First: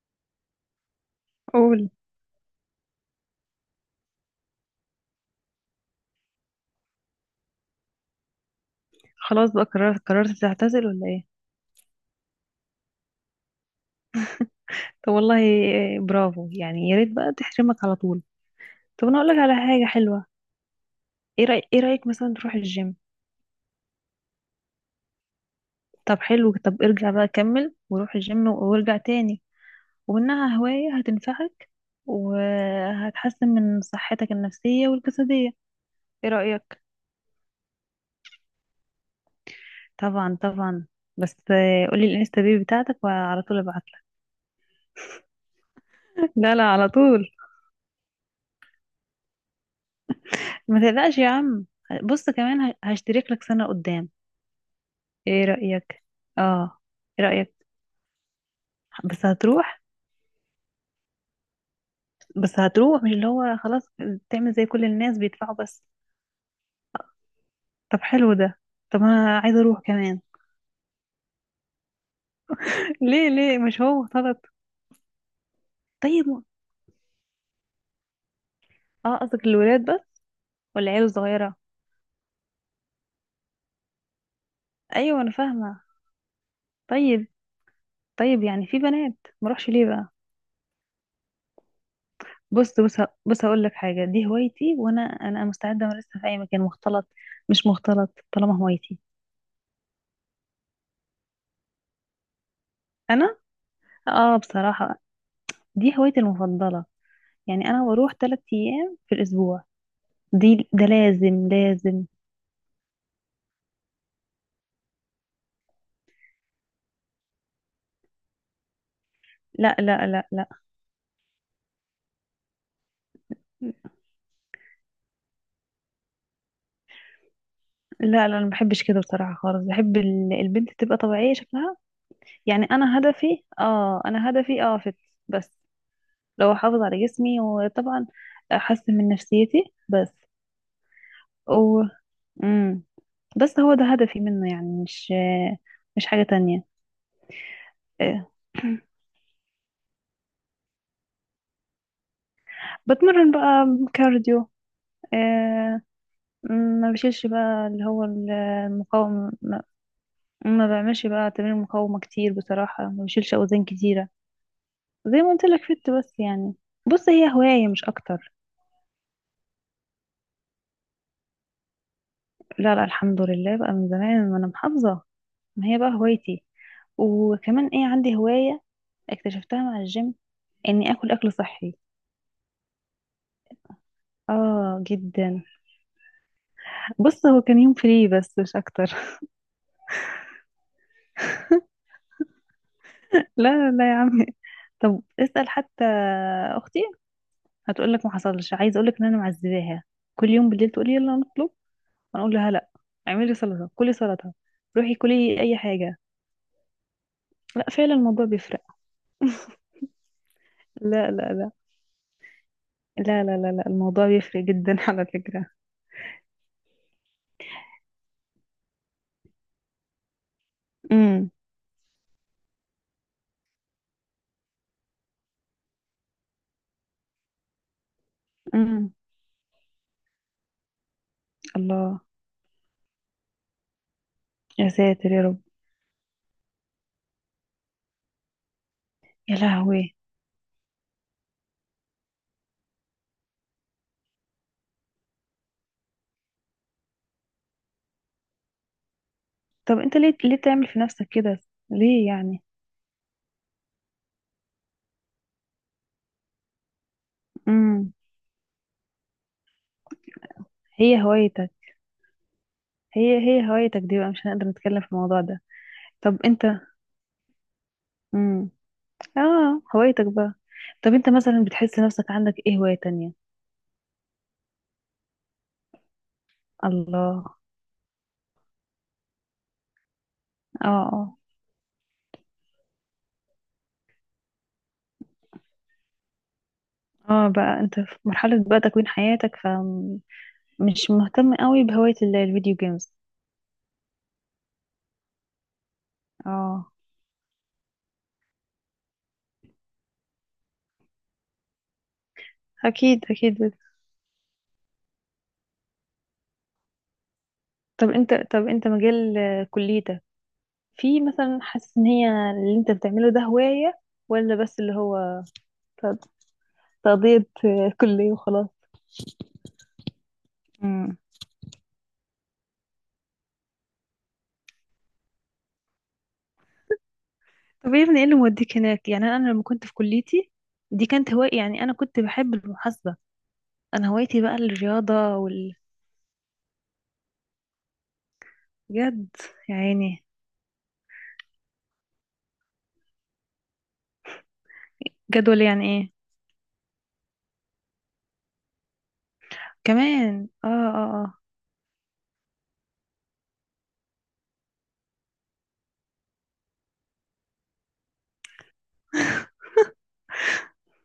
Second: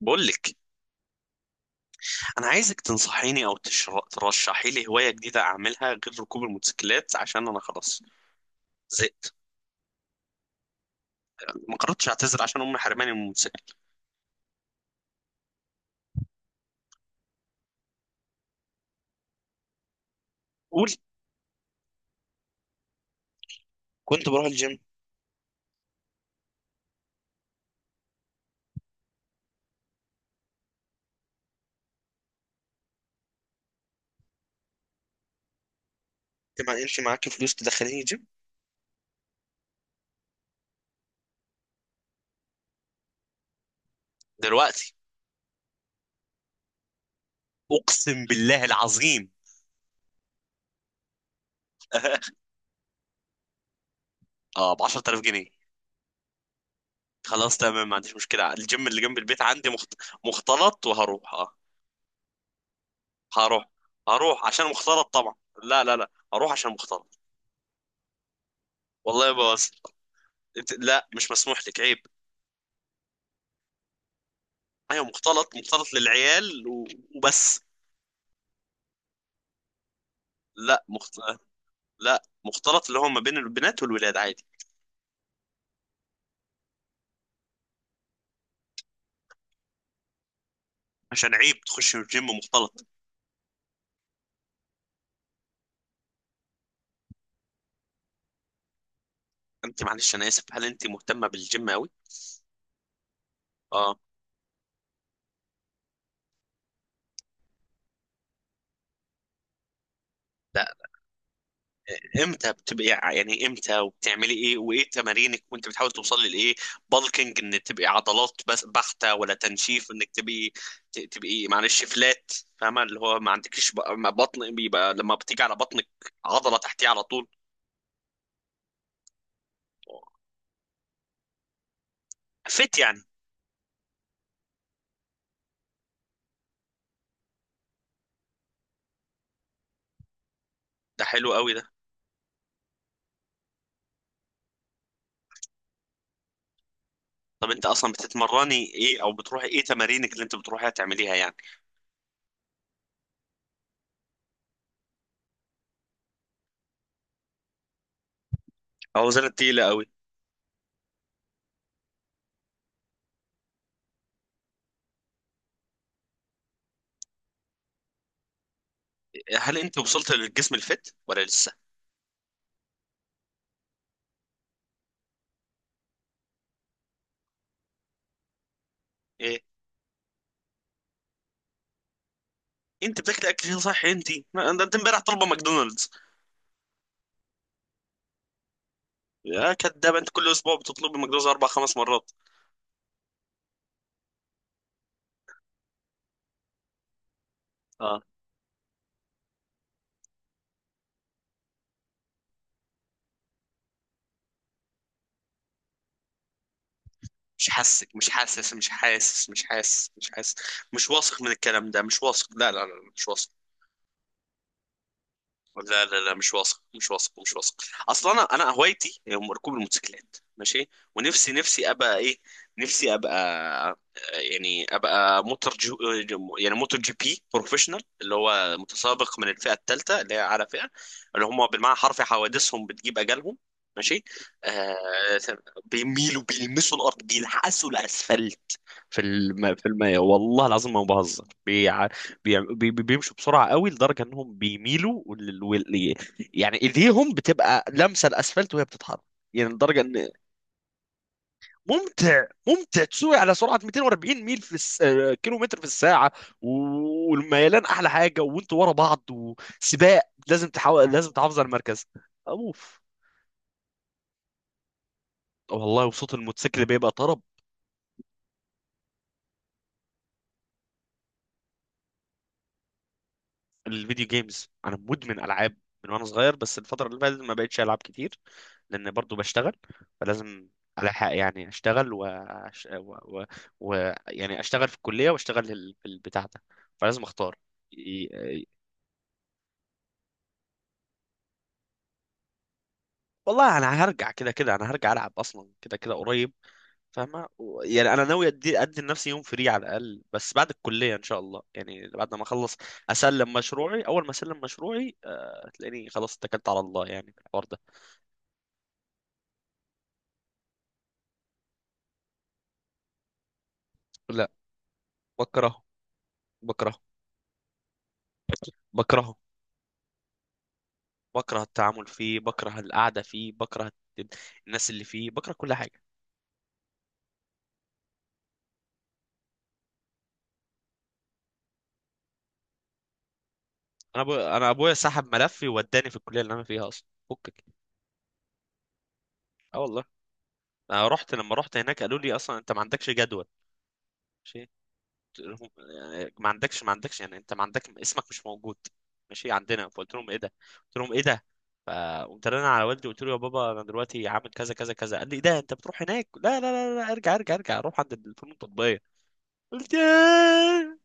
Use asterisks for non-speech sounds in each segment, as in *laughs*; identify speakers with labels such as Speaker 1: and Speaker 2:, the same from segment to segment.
Speaker 1: بقول لك.
Speaker 2: قول.
Speaker 1: انا عايزك تنصحيني او ترشحي لي هوايه جديده اعملها غير ركوب الموتوسيكلات عشان انا خلاص زهقت.
Speaker 2: خلاص بقى قررت تعتزل ولا ايه؟
Speaker 1: ما قررتش اعتذر عشان امي حرماني من الموتوسيكل.
Speaker 2: طب والله إيه، برافو يعني، يا ريت بقى تحرمك على طول. طب انا اقول لك على حاجه حلوه.
Speaker 1: قول.
Speaker 2: ايه رايك مثلا تروح الجيم؟
Speaker 1: كنت بروح الجيم.
Speaker 2: طب حلو. طب ارجع بقى كمل وروح الجيم وارجع تاني. ومنها هوايه هتنفعك، وهتحسن من صحتك النفسيه والجسديه. ايه
Speaker 1: انت ما
Speaker 2: رايك؟
Speaker 1: كانش معاك فلوس تدخليني جيم؟
Speaker 2: طبعا طبعا. بس، قولي الانستا بيج بتاعتك وعلى طول ابعت لك.
Speaker 1: دلوقتي؟
Speaker 2: لا لا، على طول.
Speaker 1: اقسم بالله العظيم.
Speaker 2: ما تقلقش يا عم. بص،
Speaker 1: *laughs*
Speaker 2: كمان هشترك لك سنه قدام.
Speaker 1: اه، ب 10000
Speaker 2: ايه
Speaker 1: جنيه
Speaker 2: رأيك؟ اه. ايه رأيك؟
Speaker 1: خلاص، تمام، ما عنديش مشكله. الجيم اللي جنب
Speaker 2: بس
Speaker 1: البيت عندي
Speaker 2: هتروح
Speaker 1: مختلط، وهروح، اه.
Speaker 2: بس هتروح، مش اللي هو
Speaker 1: هروح.
Speaker 2: خلاص.
Speaker 1: هروح
Speaker 2: تعمل زي
Speaker 1: عشان
Speaker 2: كل
Speaker 1: مختلط
Speaker 2: الناس،
Speaker 1: طبعا.
Speaker 2: بيدفعوا بس.
Speaker 1: لا لا لا، هروح عشان مختلط.
Speaker 2: طب حلو ده. طب
Speaker 1: والله يا
Speaker 2: انا عايزة
Speaker 1: بس.
Speaker 2: اروح كمان.
Speaker 1: لا مش مسموح لك، عيب.
Speaker 2: *laughs* ليه؟ ليه مش هو غلط؟
Speaker 1: ايوه، مختلط، مختلط
Speaker 2: طيب.
Speaker 1: للعيال وبس.
Speaker 2: اه، قصدك الولاد بس؟ ولا
Speaker 1: لا
Speaker 2: العيال
Speaker 1: مخت...
Speaker 2: الصغيرة؟
Speaker 1: لا مختلط، اللي هو ما بين البنات والولاد عادي.
Speaker 2: ايوه، انا فاهمة. طيب. طيب يعني في بنات، ما اروحش ليه بقى؟
Speaker 1: عشان عيب تخش الجيم
Speaker 2: بص
Speaker 1: مختلط.
Speaker 2: بص. بص هقول لك حاجة. دي هوايتي، وانا مستعدة امارسها في اي مكان، مختلط مش مختلط، طالما هوايتي.
Speaker 1: انت معلش، انا اسف، هل انت مهتمه بالجيم قوي؟
Speaker 2: انا.
Speaker 1: اه.
Speaker 2: اه بصراحة، دي هوايتي المفضلة. يعني انا بروح 3 ايام في الاسبوع.
Speaker 1: لا.
Speaker 2: دي. ده لازم لازم.
Speaker 1: امتى يعني امتى، وبتعملي ايه، وايه تمارينك، وانت بتحاول توصلي لايه؟ بالكينج ان تبقي عضلات بس بحته، ولا
Speaker 2: لا
Speaker 1: تنشيف
Speaker 2: لا
Speaker 1: انك
Speaker 2: لا لا.
Speaker 1: تبقي تبقي معلش فلات؟ فاهمه اللي هو ما عندكيش
Speaker 2: لا
Speaker 1: ما بطن، بيبقى لما بتيجي على بطنك عضله تحتيه على طول،
Speaker 2: لا. انا ما بحبش كده بصراحه خالص. بحب البنت تبقى طبيعيه شكلها. يعني
Speaker 1: فت يعني.
Speaker 2: انا هدفي فت بس. لو احافظ على جسمي، وطبعا احسن من نفسيتي، بس.
Speaker 1: ده حلو قوي ده.
Speaker 2: و امم بس هو ده هدفي منه، يعني مش مش حاجه تانية.
Speaker 1: طب انت اصلا
Speaker 2: إيه.
Speaker 1: بتتمرني ايه،
Speaker 2: *clears throat*
Speaker 1: او بتروحي ايه تمارينك اللي انت بتروحيها تعمليها يعني؟
Speaker 2: بتمرن بقى كارديو. آه، ما بشيلش بقى اللي هو
Speaker 1: اوزان
Speaker 2: المقاومة.
Speaker 1: تقيله قوي؟
Speaker 2: ما بعملش بقى تمارين مقاومة كتير بصراحة، ما بشيلش أوزان كتيرة. زي ما قلت لك، فت بس يعني. بص، هي هواية مش أكتر.
Speaker 1: هل انت وصلت للجسم الفت ولا لسه؟
Speaker 2: لا لا، الحمد لله، بقى من زمان وأنا محافظة. ما هي بقى هوايتي. وكمان إيه، عندي هواية
Speaker 1: ايه؟
Speaker 2: اكتشفتها مع الجيم، إني آكل أكل صحي.
Speaker 1: انت بتاكل اكل صحي انت؟ انت
Speaker 2: آه
Speaker 1: امبارح طالبه
Speaker 2: جدا.
Speaker 1: ماكدونالدز.
Speaker 2: بص، هو كان يوم فري بس مش أكتر. *laughs*
Speaker 1: يا كدابه انت، كل اسبوع بتطلبي ماكدونالدز اربع خمس مرات.
Speaker 2: لا لا يا عمي. طب اسأل حتى أختي،
Speaker 1: اه.
Speaker 2: هتقولك ما حصلش. عايزة أقولك إن أنا معذباها، كل يوم بالليل تقولي يلا نطلب، هنقول لها لا، اعملي سلطة، كلي سلطة، روحي كلي اي حاجة.
Speaker 1: مش
Speaker 2: لا فعلا
Speaker 1: حاسك، مش
Speaker 2: الموضوع
Speaker 1: حاسس،
Speaker 2: بيفرق.
Speaker 1: مش حاسس، مش حاسس، مش حاسس. مش
Speaker 2: لا
Speaker 1: واثق من
Speaker 2: لا لا
Speaker 1: الكلام ده، مش واثق، لا لا لا، مش
Speaker 2: لا.
Speaker 1: واثق.
Speaker 2: لا لا, لا. الموضوع بيفرق جدا *laughs* على فكرة.
Speaker 1: لا لا لا، مش واثق، مش واثق، مش واثق. اصلا انا هوايتي هي ركوب الموتوسيكلات، ماشي.
Speaker 2: امم.
Speaker 1: ونفسي، نفسي ابقى ايه؟ نفسي ابقى، يعني ابقى موتور جو، يعني موتور جي بي بروفيشنال، اللي هو
Speaker 2: امم.
Speaker 1: متسابق من الفئه الثالثه، اللي هي اعلى فئه. اللي هم بالمعنى
Speaker 2: الله.
Speaker 1: الحرفي حوادثهم بتجيب اجالهم، ماشي،
Speaker 2: يا ساتر
Speaker 1: آه.
Speaker 2: يا رب.
Speaker 1: بيميلوا، بيلمسوا الارض، بيلحسوا الاسفلت.
Speaker 2: يا
Speaker 1: في
Speaker 2: لهوي.
Speaker 1: المية والله العظيم ما بهزر، بيمشوا بسرعة قوي لدرجة انهم بيميلوا، يعني ايديهم بتبقى لامسة الاسفلت وهي بتتحرك، يعني
Speaker 2: طب
Speaker 1: لدرجة
Speaker 2: انت،
Speaker 1: ان
Speaker 2: ليه تعمل في نفسك كده؟ ليه
Speaker 1: ممتع.
Speaker 2: يعني؟
Speaker 1: ممتع تسوق على سرعة 240 ميل في الس... آه، كيلو متر في الساعة. والميلان احلى
Speaker 2: امم.
Speaker 1: حاجة، وانتوا ورا بعض وسباق، لازم تحاول،
Speaker 2: هي
Speaker 1: لازم تحافظ على
Speaker 2: هوايتك.
Speaker 1: المركز. اوف.
Speaker 2: هي هوايتك دي بقى، مش هنقدر نتكلم في الموضوع ده.
Speaker 1: والله وصوت
Speaker 2: طب انت.
Speaker 1: الموتوسيكل بيبقى طرب.
Speaker 2: امم اه هوايتك بقى. طب انت مثلا بتحس نفسك عندك ايه هواية تانية؟
Speaker 1: الفيديو جيمز، انا مدمن العاب من وانا صغير، بس الفتره اللي فاتت
Speaker 2: الله.
Speaker 1: ما بقتش العب كتير لان برضو بشتغل، فلازم
Speaker 2: اه.
Speaker 1: الحق
Speaker 2: آه.
Speaker 1: يعني اشتغل و... وأش- و... و... و... يعني اشتغل في الكليه واشتغل في البتاع ده، فلازم
Speaker 2: اه،
Speaker 1: اختار.
Speaker 2: بقى انت في مرحلة
Speaker 1: ي-
Speaker 2: بقى تكوين حياتك، فمش مهتم قوي بهواية الفيديو جيمز.
Speaker 1: والله انا هرجع كده كده، انا هرجع العب اصلا كده كده قريب.
Speaker 2: اه.
Speaker 1: فاهمه، يعني انا ناوي ادي لنفسي يوم فري على الاقل، بس بعد الكليه ان شاء الله، يعني بعد ما اخلص
Speaker 2: اكيد
Speaker 1: اسلم
Speaker 2: اكيد.
Speaker 1: مشروعي. اول ما اسلم مشروعي، تلاقيني خلاص اتكلت على الله يعني في الحوار ده.
Speaker 2: طب انت مجال كليتك، في مثلا، حاسس ان هي اللي انت بتعمله ده هواية؟
Speaker 1: لا.
Speaker 2: ولا بس اللي هو
Speaker 1: بكره،
Speaker 2: ت-
Speaker 1: بكره،
Speaker 2: تقضية كلية وخلاص؟
Speaker 1: بكره،
Speaker 2: مم.
Speaker 1: بكره التعامل فيه، بكره القعده فيه، بكره الت- الناس اللي فيه، بكره كل حاجه.
Speaker 2: طب يا ابني، ايه اللي موديك هناك؟ يعني أنا لما كنت في كليتي، دي كانت هواية. يعني انا كنت بحب المحاسبة. انا هوايتي بقى
Speaker 1: انا ابويا سحب
Speaker 2: الرياضة
Speaker 1: ملفي
Speaker 2: وال...
Speaker 1: ووداني في الكليه اللي انا فيها اصلا، فكك.
Speaker 2: بجد؟ يا
Speaker 1: اه والله.
Speaker 2: عيني.
Speaker 1: انا رحت لما رحت هناك قالوا لي اصلا انت ما عندكش جدول، ماشي. قلت
Speaker 2: جدول
Speaker 1: لهم،
Speaker 2: يعني ايه؟
Speaker 1: يعني ما عندكش، يعني انت ما عندك، اسمك مش موجود ماشي عندنا. فقلت لهم ايه ده؟
Speaker 2: كمان اه
Speaker 1: قلت لهم ايه
Speaker 2: اه اه.
Speaker 1: ده؟ فقمت رن على والدي، قلت له يا بابا انا دلوقتي عامل كذا كذا كذا. قال لي ايه ده، انت بتروح هناك؟ لا لا لا لا، ارجع ارجع ارجع، روح عند الفنون التطبيقيه. قلت ياه.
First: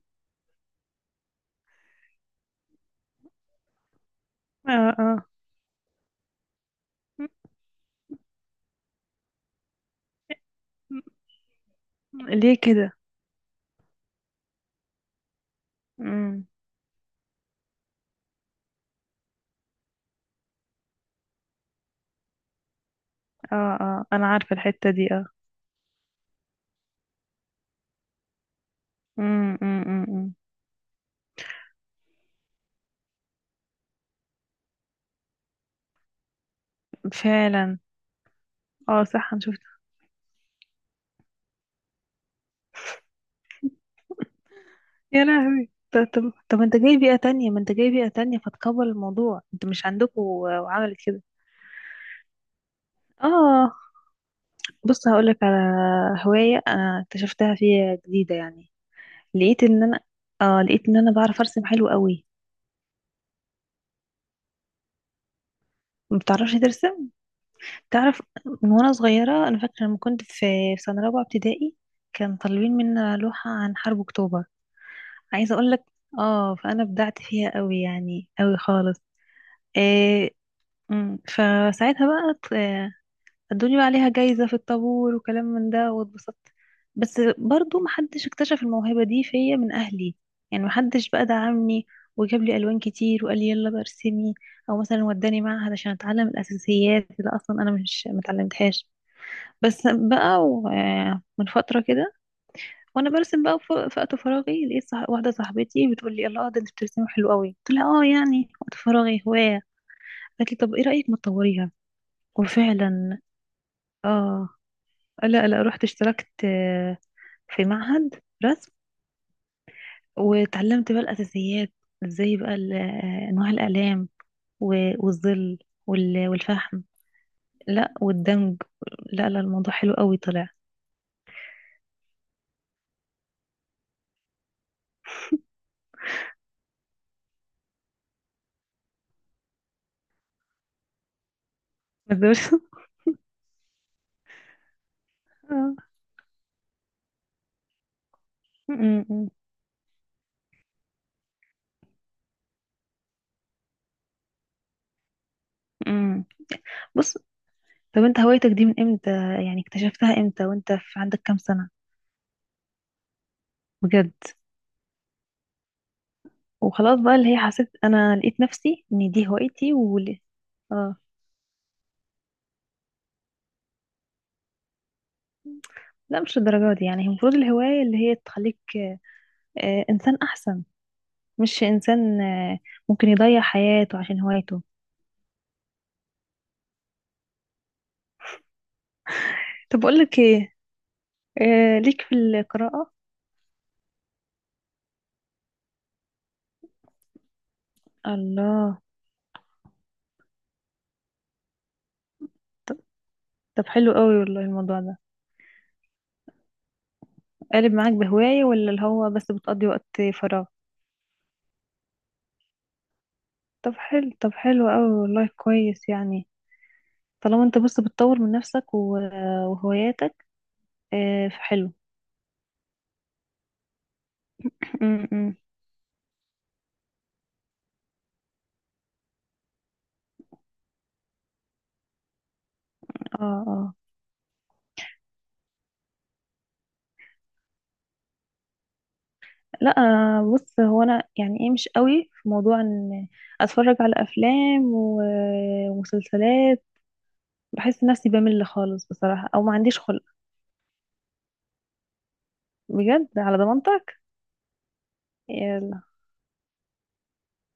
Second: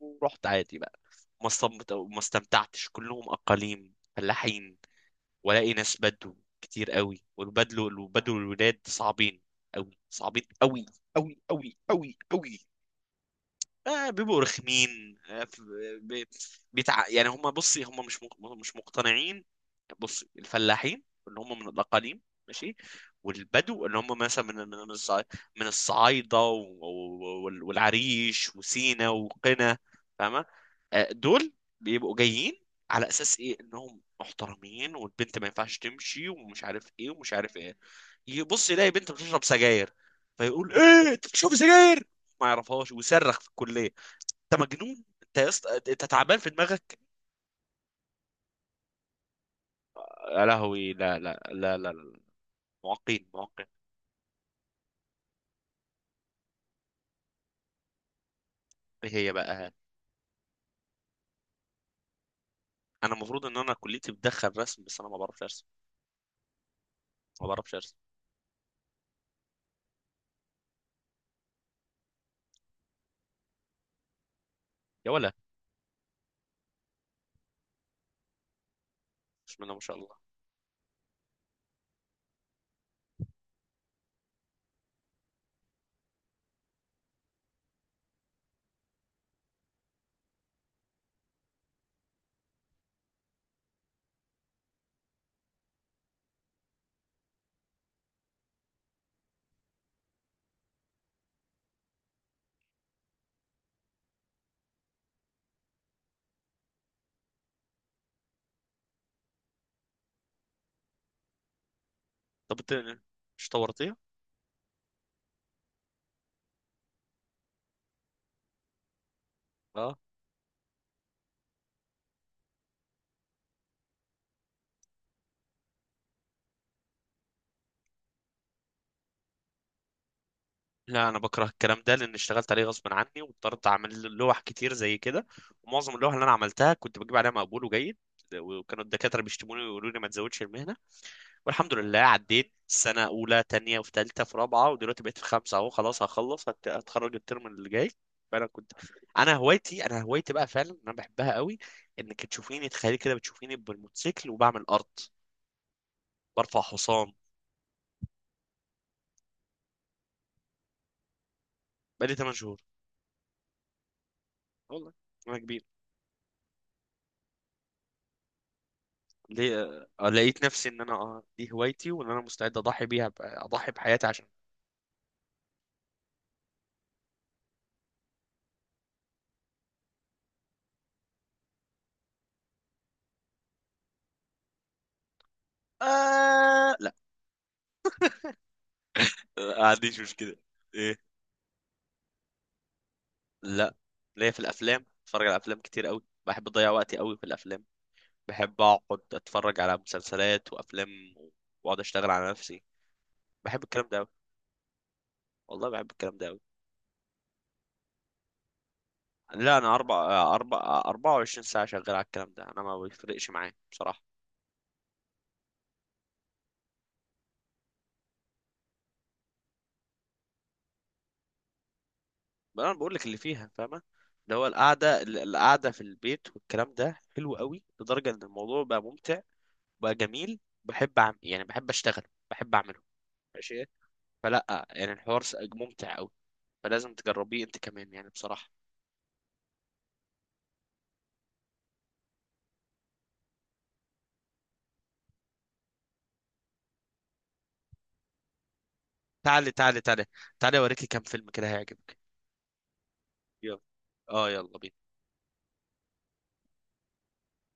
Speaker 1: ورحت عادي بقى. ما استمتعتش، كلهم أقاليم فلاحين،
Speaker 2: اه اه.
Speaker 1: ولاقي ناس بدو كتير قوي.
Speaker 2: م-
Speaker 1: والبدو، البدو، الولاد صعبين قوي، صعبين قوي، قوي قوي قوي
Speaker 2: ليه
Speaker 1: قوي.
Speaker 2: كده؟
Speaker 1: آه بيبقوا رخمين. بي-
Speaker 2: امم.
Speaker 1: يعني هم، بصي، هم مش مش مقتنعين. بصي، الفلاحين اللي هم من الاقاليم، ماشي،
Speaker 2: اه
Speaker 1: والبدو اللي
Speaker 2: اه،
Speaker 1: هم
Speaker 2: انا
Speaker 1: مثلا
Speaker 2: عارفة
Speaker 1: من
Speaker 2: الحتة دي اه.
Speaker 1: الصعايده والعريش وسينا
Speaker 2: امم.
Speaker 1: وقنا،
Speaker 2: امم.
Speaker 1: فاهمه؟ آه، دول بيبقوا جايين على اساس ايه انهم محترمين، والبنت ما ينفعش تمشي، ومش عارف ايه ومش عارف ايه،
Speaker 2: فعلا.
Speaker 1: يبص يلاقي
Speaker 2: اه
Speaker 1: بنت
Speaker 2: صح، انا
Speaker 1: بتشرب
Speaker 2: شفت.
Speaker 1: سجاير، فيقول ايه انت بتشرب سجاير، ما يعرفهاش، ويصرخ في الكليه، انت مجنون
Speaker 2: يا
Speaker 1: انت يا
Speaker 2: لهوي.
Speaker 1: اسطى، انت
Speaker 2: طب طب
Speaker 1: تعبان في
Speaker 2: طب انت جاي
Speaker 1: دماغك.
Speaker 2: بيئة تانية، ما انت جاي بيئة تانية، فتكبر الموضوع، انت مش عندكوا؟
Speaker 1: يا لهوي.
Speaker 2: وعملت
Speaker 1: لا
Speaker 2: كده.
Speaker 1: لا لا لا, لا. معاقين، معاقين.
Speaker 2: اه. بص هقولك على هواية انا اكتشفتها فيها جديدة يعني.
Speaker 1: ايه هي
Speaker 2: لقيت
Speaker 1: بقى؟
Speaker 2: ان انا، اه، لقيت ان انا بعرف ارسم حلو قوي.
Speaker 1: انا المفروض ان انا كليتي بتدخل رسم، بس انا ما بعرفش ارسم،
Speaker 2: ما بتعرفش ترسم؟
Speaker 1: ما بعرفش ارسم.
Speaker 2: تعرف. من وانا صغيرة، انا فاكرة لما كنت في سنة رابعة ابتدائي، كان طالبين منا لوحة عن حرب اكتوبر.
Speaker 1: يا ولا،
Speaker 2: عايزة اقول لك، اه، فانا بدعت فيها قوي، يعني قوي خالص.
Speaker 1: بسم الله ما شاء الله.
Speaker 2: إيه. فساعتها بقى ادوني بقى عليها جايزة في الطابور، وكلام من ده، واتبسطت. بس برضو محدش اكتشف الموهبة دي فيا من اهلي. يعني محدش بقى دعمني، وجاب لي الوان كتير، وقال لي يلا بقى ارسمي. او مثلا وداني معهد عشان اتعلم الاساسيات اللي اصلا انا مش متعلمتهاش. بس بقى من فترة كده، وانا برسم بقى في وقت فراغي، لقيت واحدة صاحبتي بتقول لي الله، ده انت بترسمي حلو قوي. قلت لها اه، يعني وقت فراغي هواية. قالت لي طب ايه رأيك ما تطوريها؟
Speaker 1: طب انت
Speaker 2: وفعلا.
Speaker 1: مش طورتيها؟
Speaker 2: اه. لا لا، رحت اشتركت في معهد رسم.
Speaker 1: اه،
Speaker 2: واتعلمت بقى الأساسيات، ازاي بقى انواع الأقلام، والظل، والفحم، لا والدمج. لا لا، الموضوع حلو قوي طلع.
Speaker 1: لا. انا بكره الكلام ده لان اشتغلت عليه غصب عني، واضطريت اعمل لوح كتير زي كده، ومعظم اللوح اللي انا عملتها كنت بجيب عليها مقبول وجيد، وكانوا الدكاتره بيشتموني ويقولوا لي ما تزودش المهنه. والحمد لله،
Speaker 2: *laughs* بس-
Speaker 1: عديت سنة أولى، تانية، وفي تالتة، في رابعة، ودلوقتي بقيت في خمسة أهو،
Speaker 2: آه.
Speaker 1: خلاص هخلص، هتخرج الترم اللي جاي. فأنا كنت،
Speaker 2: م- م-
Speaker 1: أنا هوايتي بقى فعلا أنا بحبها قوي، إنك تشوفيني، تخيلي كده بتشوفيني بالموتوسيكل وبعمل أرض،
Speaker 2: م.
Speaker 1: برفع حصان.
Speaker 2: بص. طب انت هوايتك دي من امتى؟ يعني اكتشفتها امتى وانت عندك كام سنة؟
Speaker 1: بقالي 8 شهور
Speaker 2: بجد؟
Speaker 1: والله. أنا كبير.
Speaker 2: وخلاص بقى، اللي هي حسيت انا لقيت نفسي ان دي
Speaker 1: ليه؟
Speaker 2: هوايتي، وليه؟
Speaker 1: لقيت نفسي إن أنا،
Speaker 2: اه.
Speaker 1: دي هوايتي، وإن أنا مستعد أضحي بيها، أضحي بحياتي عشان.
Speaker 2: لا، مش الدرجات دي يعني. المفروض الهواية اللي هي تخليك انسان احسن، مش انسان ممكن يضيع حياته عشان هوايته.
Speaker 1: آه لا. آه، ما
Speaker 2: طب اقول
Speaker 1: عنديش
Speaker 2: لك
Speaker 1: مشكلة.
Speaker 2: ايه؟
Speaker 1: إيه؟
Speaker 2: ليك في القراءة؟
Speaker 1: لا. ليا في الأفلام، بتفرج على أفلام كتير قوي، بحب أضيع وقتي قوي في الأفلام. بحب
Speaker 2: الله.
Speaker 1: اقعد اتفرج على مسلسلات وافلام، واقعد اشتغل على نفسي،
Speaker 2: طب
Speaker 1: بحب
Speaker 2: طب
Speaker 1: الكلام
Speaker 2: حلو
Speaker 1: ده أوي.
Speaker 2: قوي والله الموضوع ده،
Speaker 1: والله بحب الكلام ده أوي.
Speaker 2: قالب معاك بهواية ولا اللي هو بس
Speaker 1: لا،
Speaker 2: بتقضي
Speaker 1: انا
Speaker 2: وقت
Speaker 1: اربع
Speaker 2: فراغ؟
Speaker 1: اربع 24 ساعه شغال على الكلام ده، انا ما بيفرقش معايا
Speaker 2: طب
Speaker 1: بصراحه.
Speaker 2: حلو، طب حلو قوي والله، كويس يعني. طالما انت، بص، بتطور من نفسك وهواياتك، فحلو.
Speaker 1: بس انا بقول لك اللي فيها، فاهمه، اللي هو القعده،
Speaker 2: م.
Speaker 1: القعده في البيت والكلام ده حلو قوي لدرجه ان الموضوع بقى ممتع، بقى جميل، بحب أعمل، يعني بحب اشتغل، بحب اعمله،
Speaker 2: اه
Speaker 1: ماشي.
Speaker 2: اه.
Speaker 1: فلا يعني الحوار ممتع قوي، فلازم تجربيه انت كمان يعني بصراحه.
Speaker 2: لا. بص، هو انا يعني ايه، مش قوي في موضوع ان اتفرج على افلام ومسلسلات، بحس نفسي بمل خالص بصراحة، او
Speaker 1: تعالي
Speaker 2: ما عنديش
Speaker 1: تعالي
Speaker 2: خلق.
Speaker 1: تعالي، تعالي اوريكي كام فيلم كده هيعجبك.
Speaker 2: بجد؟ على
Speaker 1: يلا.
Speaker 2: ضمانتك.
Speaker 1: اه يلا بينا.